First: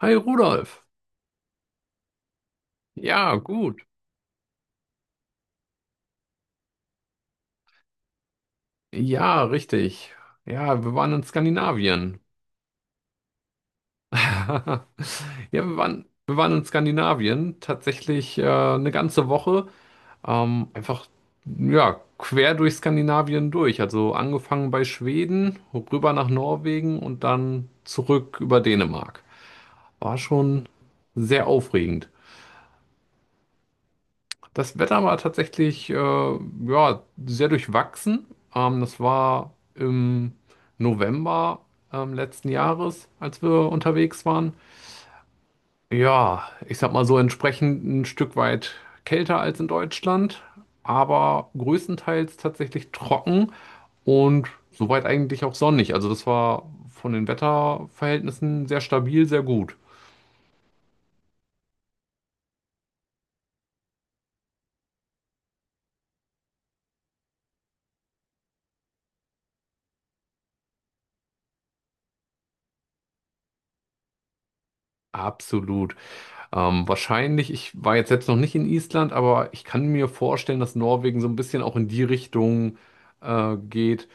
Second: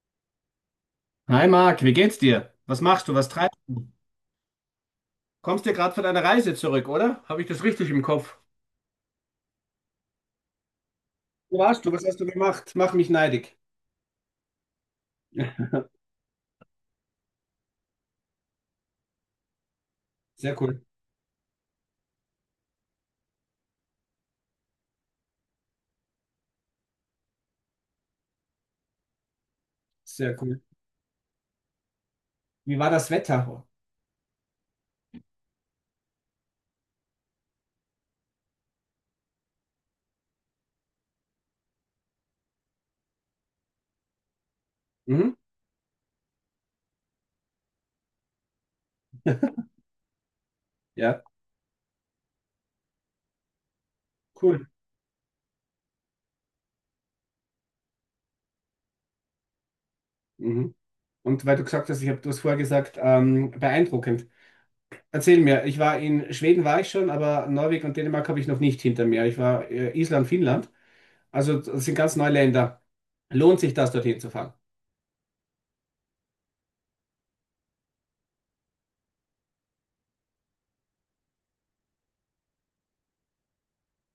Hi Rudolf. Hi Marc, wie geht's dir? Was machst du? Was Ja, treibst gut. du? Kommst dir gerade von deiner Reise zurück, oder? Habe ich das richtig im Kopf? Ja, richtig. Ja, wir waren in Wo warst du? Was Skandinavien. hast du gemacht? Mach mich neidig. Ja, wir waren in Skandinavien tatsächlich eine ganze Woche. Sehr cool, Einfach, ja, quer durch Skandinavien durch. Also angefangen bei Schweden, rüber nach Norwegen und dann zurück über Dänemark. War sehr cool. schon sehr aufregend. Wie war das Wetter? Das Wetter war tatsächlich ja, sehr durchwachsen. Das war im November letzten Jahres, als wir unterwegs waren. Mhm. Ja, ich sag mal so entsprechend ein Stück weit kälter als in Deutschland, Ja, aber größtenteils tatsächlich trocken und cool. soweit eigentlich auch sonnig. Also das war von den Wetterverhältnissen sehr stabil, sehr gut. Mhm. Und weil du gesagt hast, ich habe das vorher gesagt, beeindruckend. Erzähl mir, ich war in Schweden, war ich schon, aber Norwegen und Dänemark habe ich noch nicht hinter mir. Ich war Island, Finnland, also das sind ganz neue Länder. Lohnt sich das, dorthin zu fahren? Absolut. Wahrscheinlich, ich war jetzt selbst noch nicht in Island, aber ich kann mir vorstellen, dass Norwegen so ein bisschen auch in die Richtung geht,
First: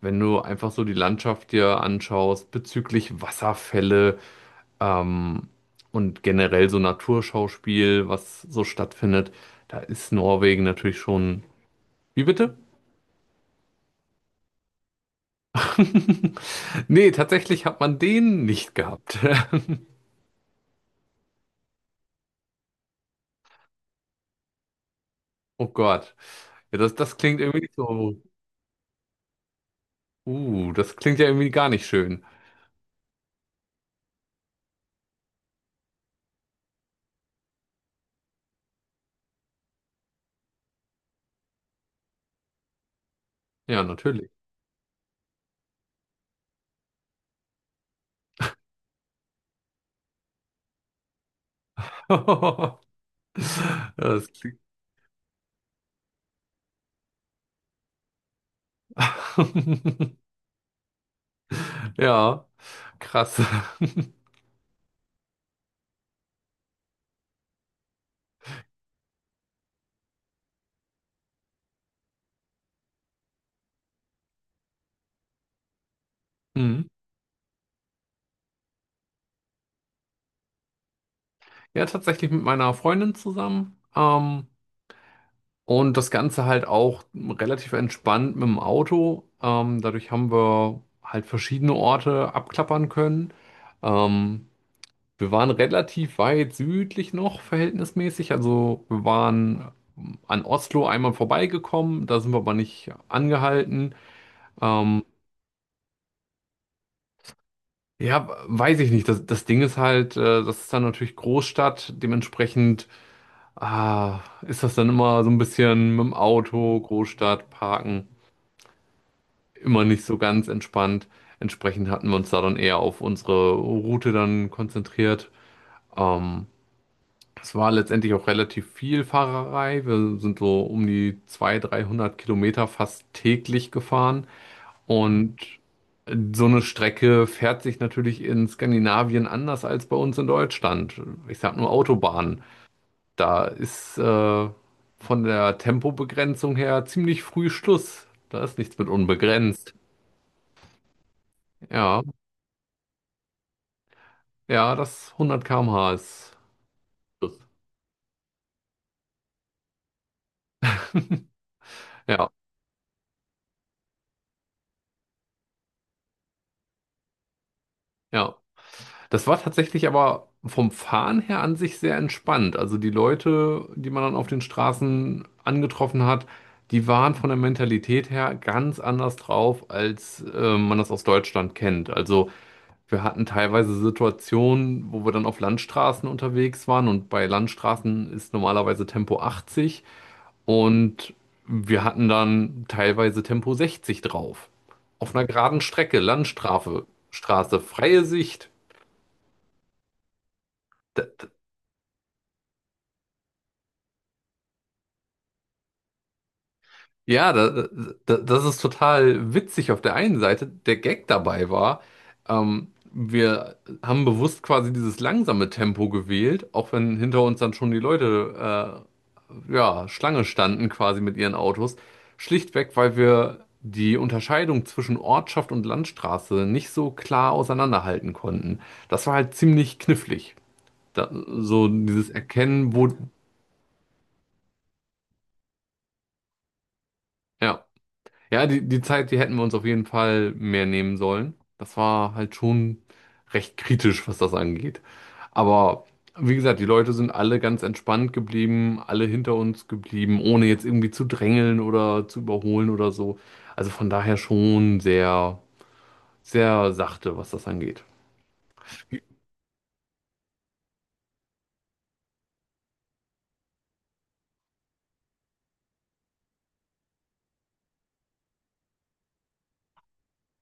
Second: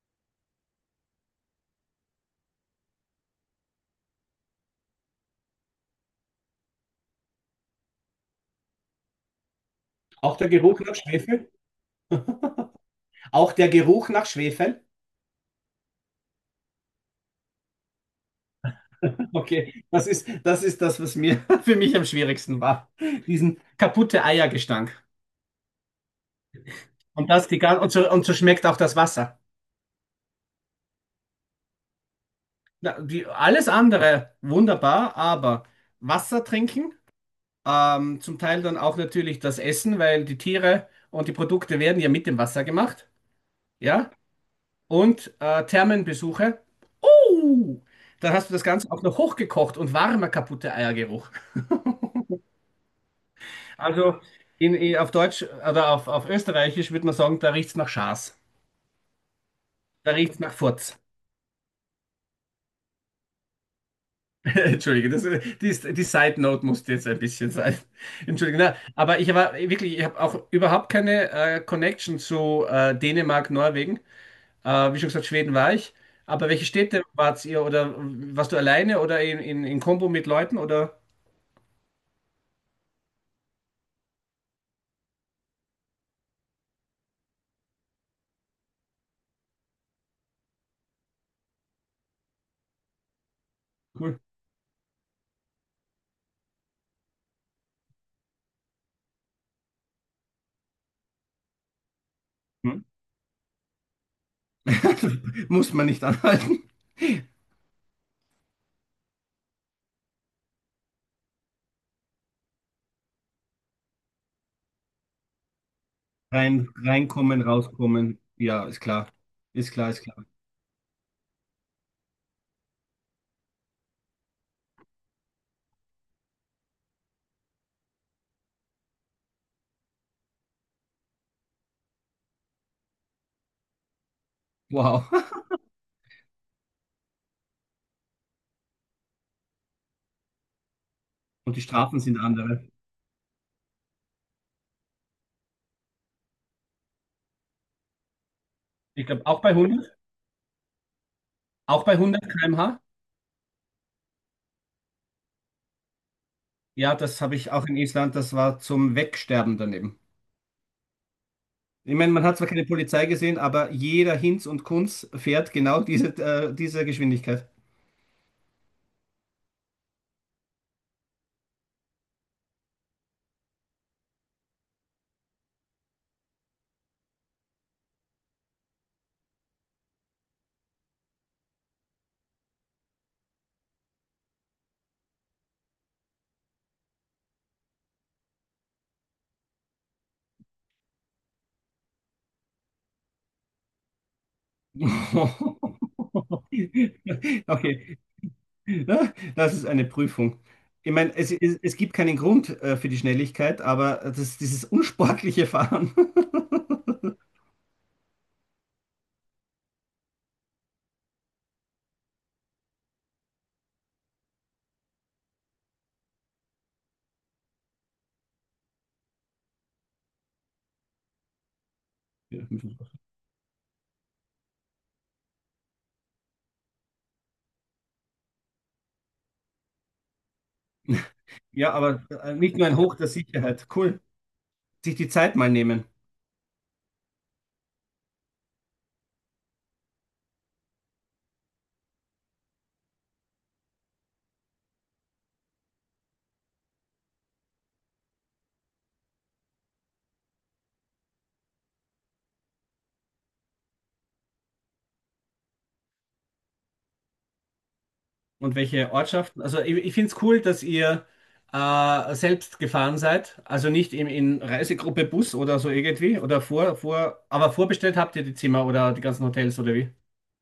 wenn du einfach so die Landschaft dir anschaust bezüglich Wasserfälle ähm, und generell so Naturschauspiel, was so stattfindet. Da ist Auch der Norwegen Geruch nach natürlich schon. Schwefel? Wie bitte? Auch der Geruch nach Schwefel? Nee, tatsächlich hat man den nicht gehabt. Okay, das ist das, was mir für mich am schwierigsten war. Diesen kaputte Eiergestank. Oh Gott. Ja, das, das Und klingt das die irgendwie nicht gan- und so, so. und so schmeckt auch das Wasser. Das klingt ja irgendwie gar nicht schön. Na, alles andere wunderbar, aber Wasser trinken, zum Teil dann auch natürlich das Essen, weil die Tiere und die Produkte werden ja mit dem Wasser gemacht. Ja, Ja? natürlich. Und Thermenbesuche. Uh, dann hast du das Ganze auch noch hochgekocht und warmer kaputte Eiergeruch. Ja, Also das klingt... auf Deutsch oder auf Österreichisch würde man sagen, da riecht's nach Schaß. Da riecht's nach Furz. Ja, krass. Entschuldige, die Side Note musste jetzt ein bisschen sein. Entschuldige, na, aber ich war wirklich, ich habe auch überhaupt keine Connection zu Dänemark, Norwegen. Wie schon gesagt, Schweden war ich. Aber welche Mhm. Städte wart ihr oder warst du alleine oder in Kombo mit Leuten oder? Ja, tatsächlich mit meiner Freundin zusammen. Und das Ganze halt auch relativ entspannt mit dem Auto. Dadurch haben wir halt verschiedene Orte abklappern können. Cool. Ähm, Wir waren relativ weit südlich noch, verhältnismäßig. Also wir waren an Oslo einmal vorbeigekommen, da sind wir aber Hm? nicht angehalten. Ähm, Muss man nicht anhalten. ja, weiß ich nicht. Das, das Ding ist halt, das ist dann natürlich Großstadt. Dementsprechend ah, ist das dann immer so ein bisschen mit dem Rein, Auto, reinkommen, Großstadt, Parken, rauskommen. Ja, ist klar. Ist immer klar, ist nicht so klar. ganz entspannt. Entsprechend hatten wir uns da dann eher auf unsere Route dann konzentriert. Ähm, Es war letztendlich auch relativ viel Fahrerei. Wir sind so um die 200, 300 Kilometer fast täglich gefahren. Wow. Und so eine Strecke fährt sich natürlich in Skandinavien anders als bei uns in Deutschland. Ich sag Und die nur Strafen sind Autobahn. andere. Da ist von der Tempobegrenzung her ziemlich früh Schluss. Da ist nichts mit Ich glaube, auch bei unbegrenzt. 100, auch bei Ja, 100 km/h. ja, das 100 km/h ist Ja, das habe Schluss. ich auch in Island. Das war zum Wegsterben daneben. Ich meine, man Ja, hat zwar keine Polizei gesehen, aber jeder Hinz und Kunz fährt genau diese Geschwindigkeit. ja. Das war tatsächlich aber vom Fahren her an sich sehr entspannt. Also die Leute, die man dann auf den Straßen angetroffen hat, die waren von der Mentalität her ganz anders drauf, als man das aus Deutschland kennt. Also wir hatten teilweise Situationen, wo wir dann auf Landstraßen unterwegs waren und bei Landstraßen ist normalerweise Tempo 80 und wir hatten dann teilweise Tempo 60 drauf. Auf einer geraden Strecke, Landstraße, Straße, Okay, freie Sicht. Ne? Das ist eine Prüfung. Ich Da- meine, es gibt keinen Grund für die Schnelligkeit, aber dieses unsportliche Fahren. Ja, das ist total witzig auf der einen Seite. Der Gag dabei war, wir haben bewusst quasi dieses langsame Tempo gewählt, auch wenn hinter uns dann schon die Leute, ja, Schlange standen quasi mit ihren Autos. Ja, Schlichtweg, weil wir die Unterscheidung zwischen Ortschaft und Landstraße nicht so klar auseinanderhalten konnten. Das war halt ziemlich knifflig. Da, so Ja, aber dieses nicht nur Erkennen, ein wo, Hoch der Sicherheit. Cool. Sich die Zeit mal nehmen. ja. Ja, die Zeit, die hätten wir uns auf jeden Fall mehr nehmen sollen. Das war halt schon recht kritisch, was das angeht. Aber wie gesagt, die Leute sind alle ganz entspannt geblieben, alle hinter uns geblieben, ohne jetzt irgendwie zu drängeln oder zu überholen oder so. Also von daher schon sehr, sehr sachte, was das angeht. Und welche Ortschaften? Also ich finde es cool, dass ihr selbst gefahren seid. Also nicht in Reisegruppe Bus oder so irgendwie. Oder aber vorbestellt habt ihr die Zimmer oder die ganzen Hotels oder wie?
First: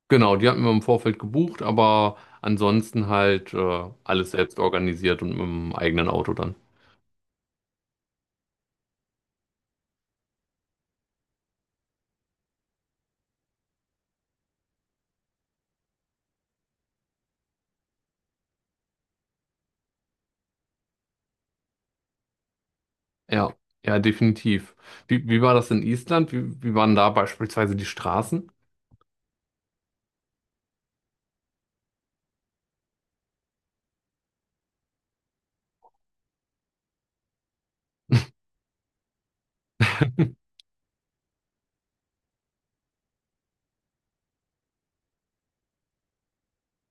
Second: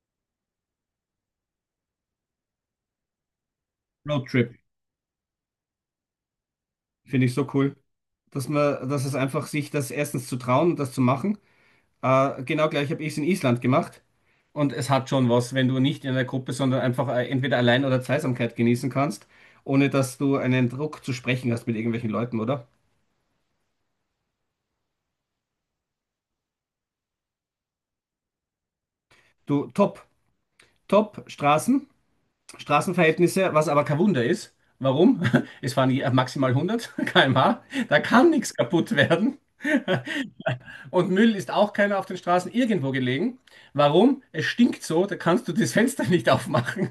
Genau, die hatten wir im Vorfeld gebucht, aber ansonsten halt alles Roadtrip. selbst organisiert und mit dem eigenen Auto dann. Finde ich so cool. Dass es einfach sich das erstens zu trauen und das zu machen. Genau gleich habe ich es in Island gemacht. Und es hat schon was, wenn du nicht in einer Gruppe, sondern einfach entweder allein oder Zweisamkeit genießen kannst, ohne dass du einen Druck zu sprechen hast mit irgendwelchen Leuten, oder? Ja, ja, definitiv. Wie war das in Island? Wie waren da beispielsweise die Straßen? Du, top, top Straßen, Straßenverhältnisse, was aber kein Wunder ist. Warum? Es fahren maximal 100 km/h, da kann nichts kaputt werden. Und Müll ist auch keiner auf den Straßen irgendwo gelegen. Warum? Es stinkt so, da kannst du das Fenster nicht aufmachen.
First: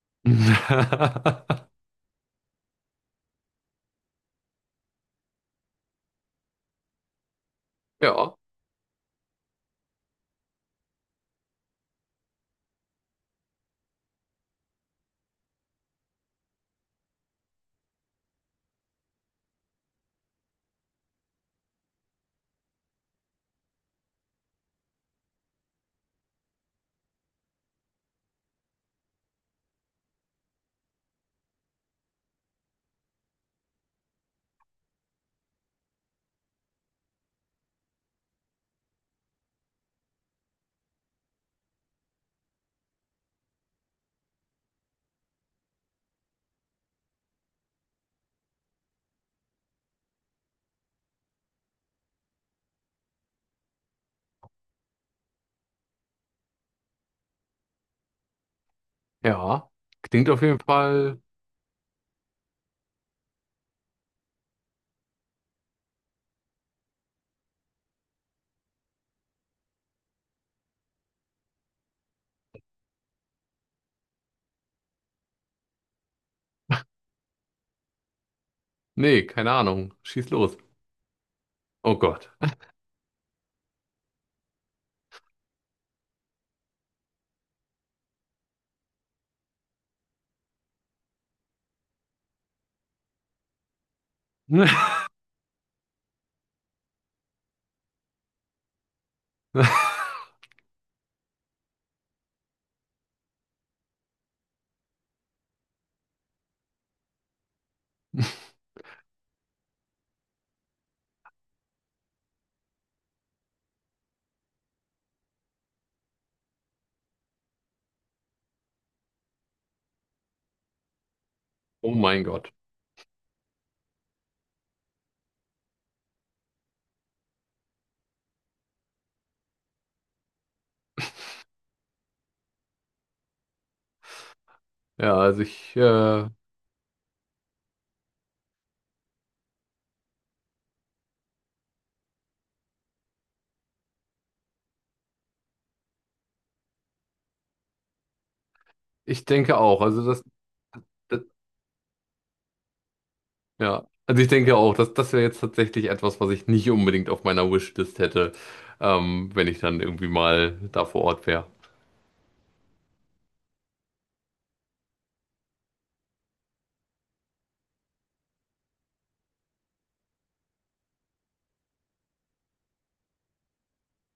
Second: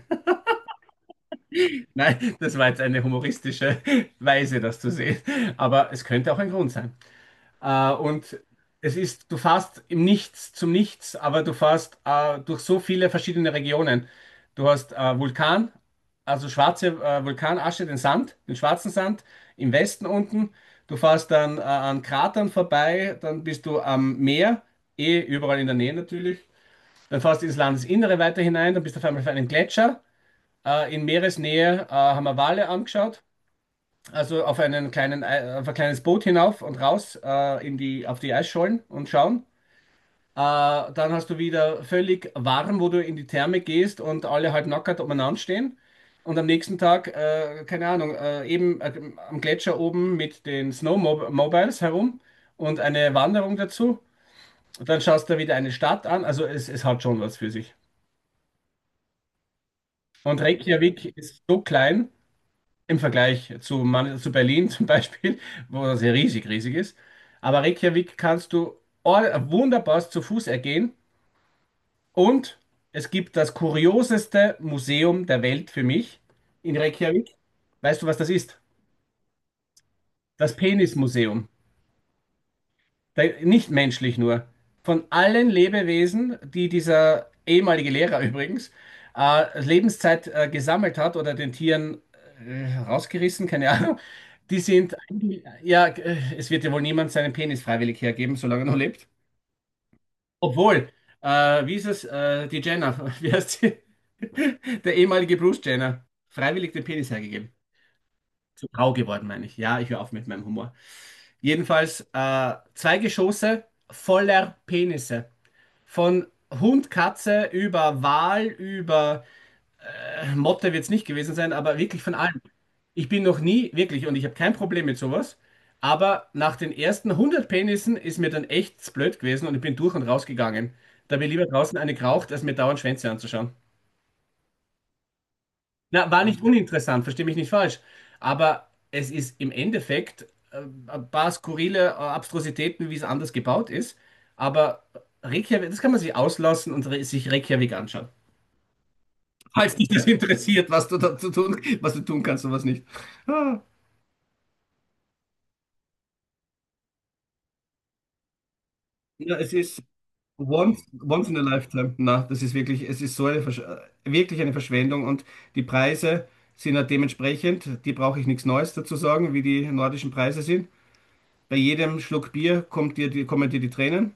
Nein, das war jetzt eine humoristische Weise, das zu sehen. Aber es könnte auch ein Grund sein. Äh, Ja, und du fährst im Nichts zum Nichts, aber du fährst durch so viele verschiedene Regionen. Du hast Vulkan, also schwarze Vulkanasche, den Sand, den schwarzen Sand im Westen unten. Du fährst dann an Kratern vorbei, dann bist du am Meer, eh überall in der Nähe natürlich. Dann fährst du ins Landesinnere weiter hinein, dann bist du auf einmal auf einem Gletscher. In Meeresnähe haben wir Wale angeschaut, also auf ein kleines Boot hinauf und raus auf die Eisschollen und schauen. Äh, dann hast du wieder völlig warm, wo du in die Therme gehst und alle halt nackert umeinander stehen. Und am nächsten Tag, keine Ahnung, eben am Gletscher oben mit den Snowmobiles herum und eine Wanderung dazu. Und dann schaust du wieder eine Stadt an. Also es hat schon was für sich. ja. Klingt auf Und jeden Reykjavik Fall. ist so klein im Vergleich zu Berlin zum Beispiel, wo das ja riesig, riesig ist. Aber Reykjavik kannst du wunderbar zu Fuß ergehen und es gibt das kurioseste Museum der Welt für mich in Reykjavik. Weißt du, was das ist? Nee, keine Ahnung. Schieß Das los. Penismuseum. Oh Gott. Der, nicht menschlich nur. Von allen Lebewesen, die dieser ehemalige Lehrer übrigens Lebenszeit gesammelt hat oder den Tieren rausgerissen, keine Ahnung, ja, es wird ja wohl niemand seinen Penis freiwillig hergeben, solange er noch lebt. Obwohl, wie ist es, die Jenner, wie heißt sie? Der ehemalige Bruce Jenner, freiwillig den Penis hergegeben zu grau geworden, meine ich. Ja, ich höre auf mit meinem Humor. Jedenfalls zwei Geschosse voller Penisse. Von Hund, Katze über Wal, über Motte wird es nicht gewesen sein, aber Oh wirklich von mein allem. Gott. Ich bin noch nie, wirklich, und ich habe kein Problem mit sowas, aber nach den ersten 100 Penissen ist mir dann echt blöd gewesen und ich bin durch und rausgegangen. Da habe ich lieber draußen eine geraucht, als mir dauernd Schwänze anzuschauen. Ja, also Na, war nicht uninteressant, verstehe mich nicht falsch. Aber es ist im Endeffekt ein paar skurrile Abstrusitäten, wie es anders gebaut ist. Aber Reykjavik, das kann man sich auslassen und re sich Reykjavik anschauen. ich denke Falls auch. dich Also das interessiert, das, was du tun kannst und was nicht. Ah, ja, also ich denke auch, dass das wäre jetzt tatsächlich etwas, was ich nicht unbedingt auf meiner Wishlist hätte, ja, wenn es ich dann ist irgendwie mal once, da vor Ort once in a wäre. lifetime. Na, das ist wirklich, es ist so eine, Versch wirklich eine Verschwendung und die Preise sind ja dementsprechend, die brauche ich nichts Neues dazu sagen, wie die nordischen Preise sind. Bei jedem Schluck Bier kommen dir die Tränen.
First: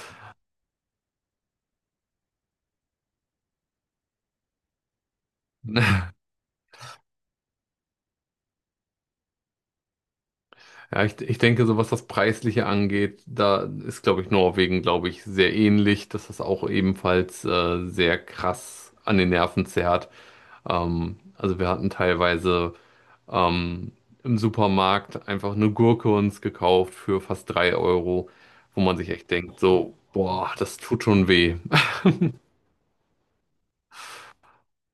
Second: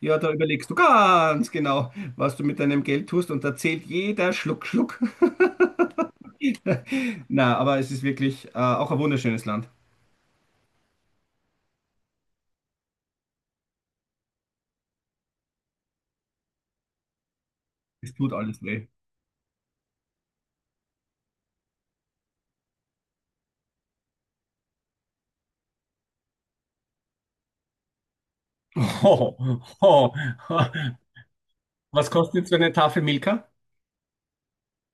Ja, da überlegst du ganz genau, was du mit deinem Geld tust und da zählt jeder Schluck, Schluck. Na, aber es ist wirklich auch ein wunderschönes Land. Ja, ich denke, so was das Preisliche angeht, da ist, glaube ich, Norwegen, glaube ich, sehr ähnlich, dass das auch ebenfalls Es sehr tut alles weh. krass an den Nerven zerrt. Also wir hatten teilweise ähm, im Supermarkt einfach eine Gurke uns gekauft für fast 3 Euro, wo man sich echt Oh, denkt, so, oh. boah, das tut schon weh. Was kostet jetzt so eine Tafel Milka?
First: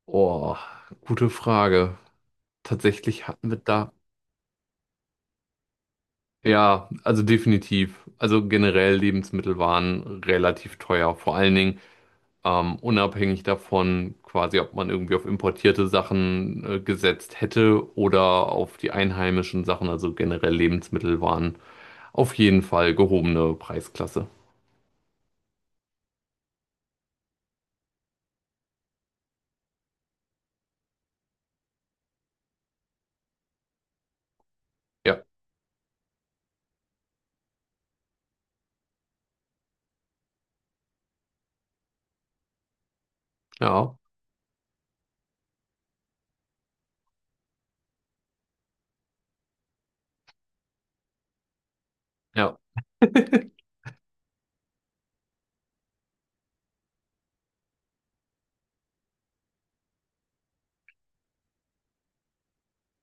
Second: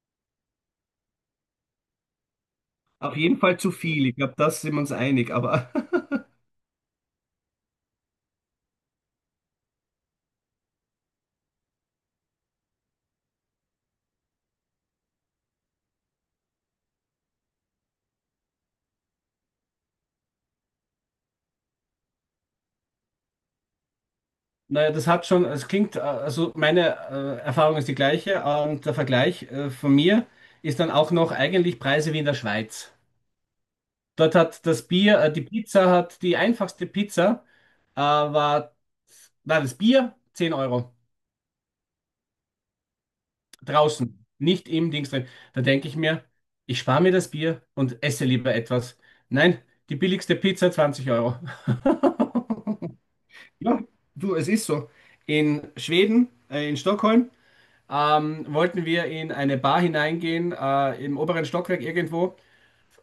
Oh, gute Frage. Auf Tatsächlich jeden hatten wir Fall zu da, viel. Ich glaube, da sind wir uns einig, aber ja, also definitiv. Also generell Lebensmittel waren relativ teuer. Vor allen Dingen unabhängig davon, quasi, ob man irgendwie auf importierte Sachen gesetzt hätte oder auf die einheimischen Sachen, also generell Lebensmittel waren auf jeden Fall gehobene Preisklasse. Naja, das hat schon, es klingt, also meine Erfahrung ist die gleiche und der Vergleich von mir ist dann auch noch eigentlich Preise wie in der Schweiz. Dort hat das Bier, Ja, die Pizza hat die einfachste Pizza, äh, war, war das Bier 10 Euro ja, draußen, nicht im Dings drin. Da denke ich mir, ich spare mir das Bier und esse lieber etwas. Nein, die billigste Pizza 20 Euro. ja. Ja, du, es ist so. In Schweden, in Stockholm, wollten wir in eine Bar hineingehen, im oberen Stockwerk irgendwo.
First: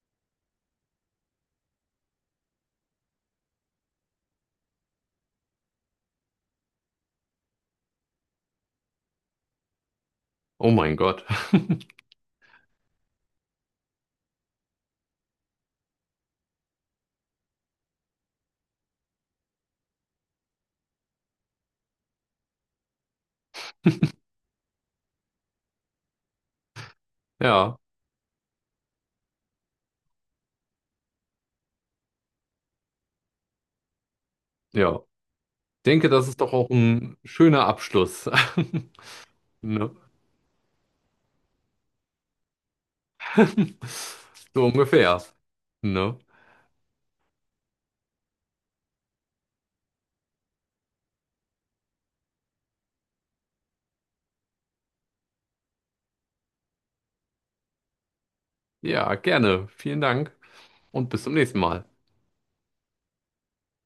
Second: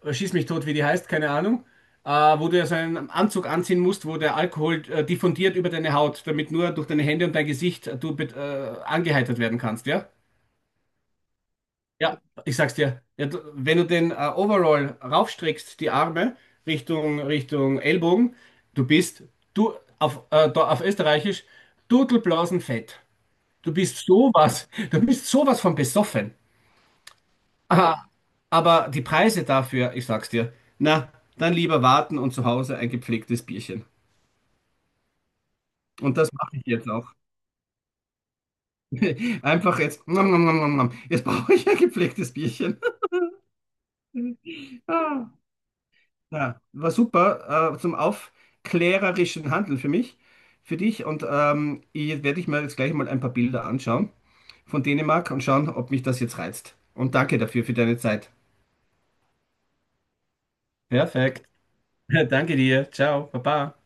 Schieß mich tot, wie die heißt, keine Ahnung, wo du ja so einen Anzug anziehen musst, wo der Alkohol diffundiert über deine Haut, damit nur durch deine Hände und dein Gesicht angeheitert werden kannst, ja? Oh mein Gott. Ja, ich sag's dir. Ja, du, wenn du den Overall raufstreckst, die Arme Richtung Ellbogen, du bist, du, auf, da, auf Österreichisch, Dudelblasenfett. Du bist sowas, du bist sowas von besoffen. Ja, Aha, aber die Preise dafür, ich sag's dir, na, dann lieber warten und zu Hause ein gepflegtes Bierchen. ja. Ich denke, Und das das ist doch mache ich auch jetzt auch. ein schöner Abschluss. Einfach Ne? jetzt. Nom, nom, nom, nom, nom. Jetzt brauche ich ein gepflegtes Bierchen. So ungefähr. Ne? Ja, war super, zum aufklärerischen Handeln für mich, für dich. Und ich werde ich mir jetzt gleich mal ein paar Bilder anschauen von Dänemark und schauen, ob mich das jetzt reizt. Und danke dafür für deine Zeit. Ja, gerne. Vielen Dank und bis zum Perfekt. nächsten Mal. Danke dir. Ciao. Baba.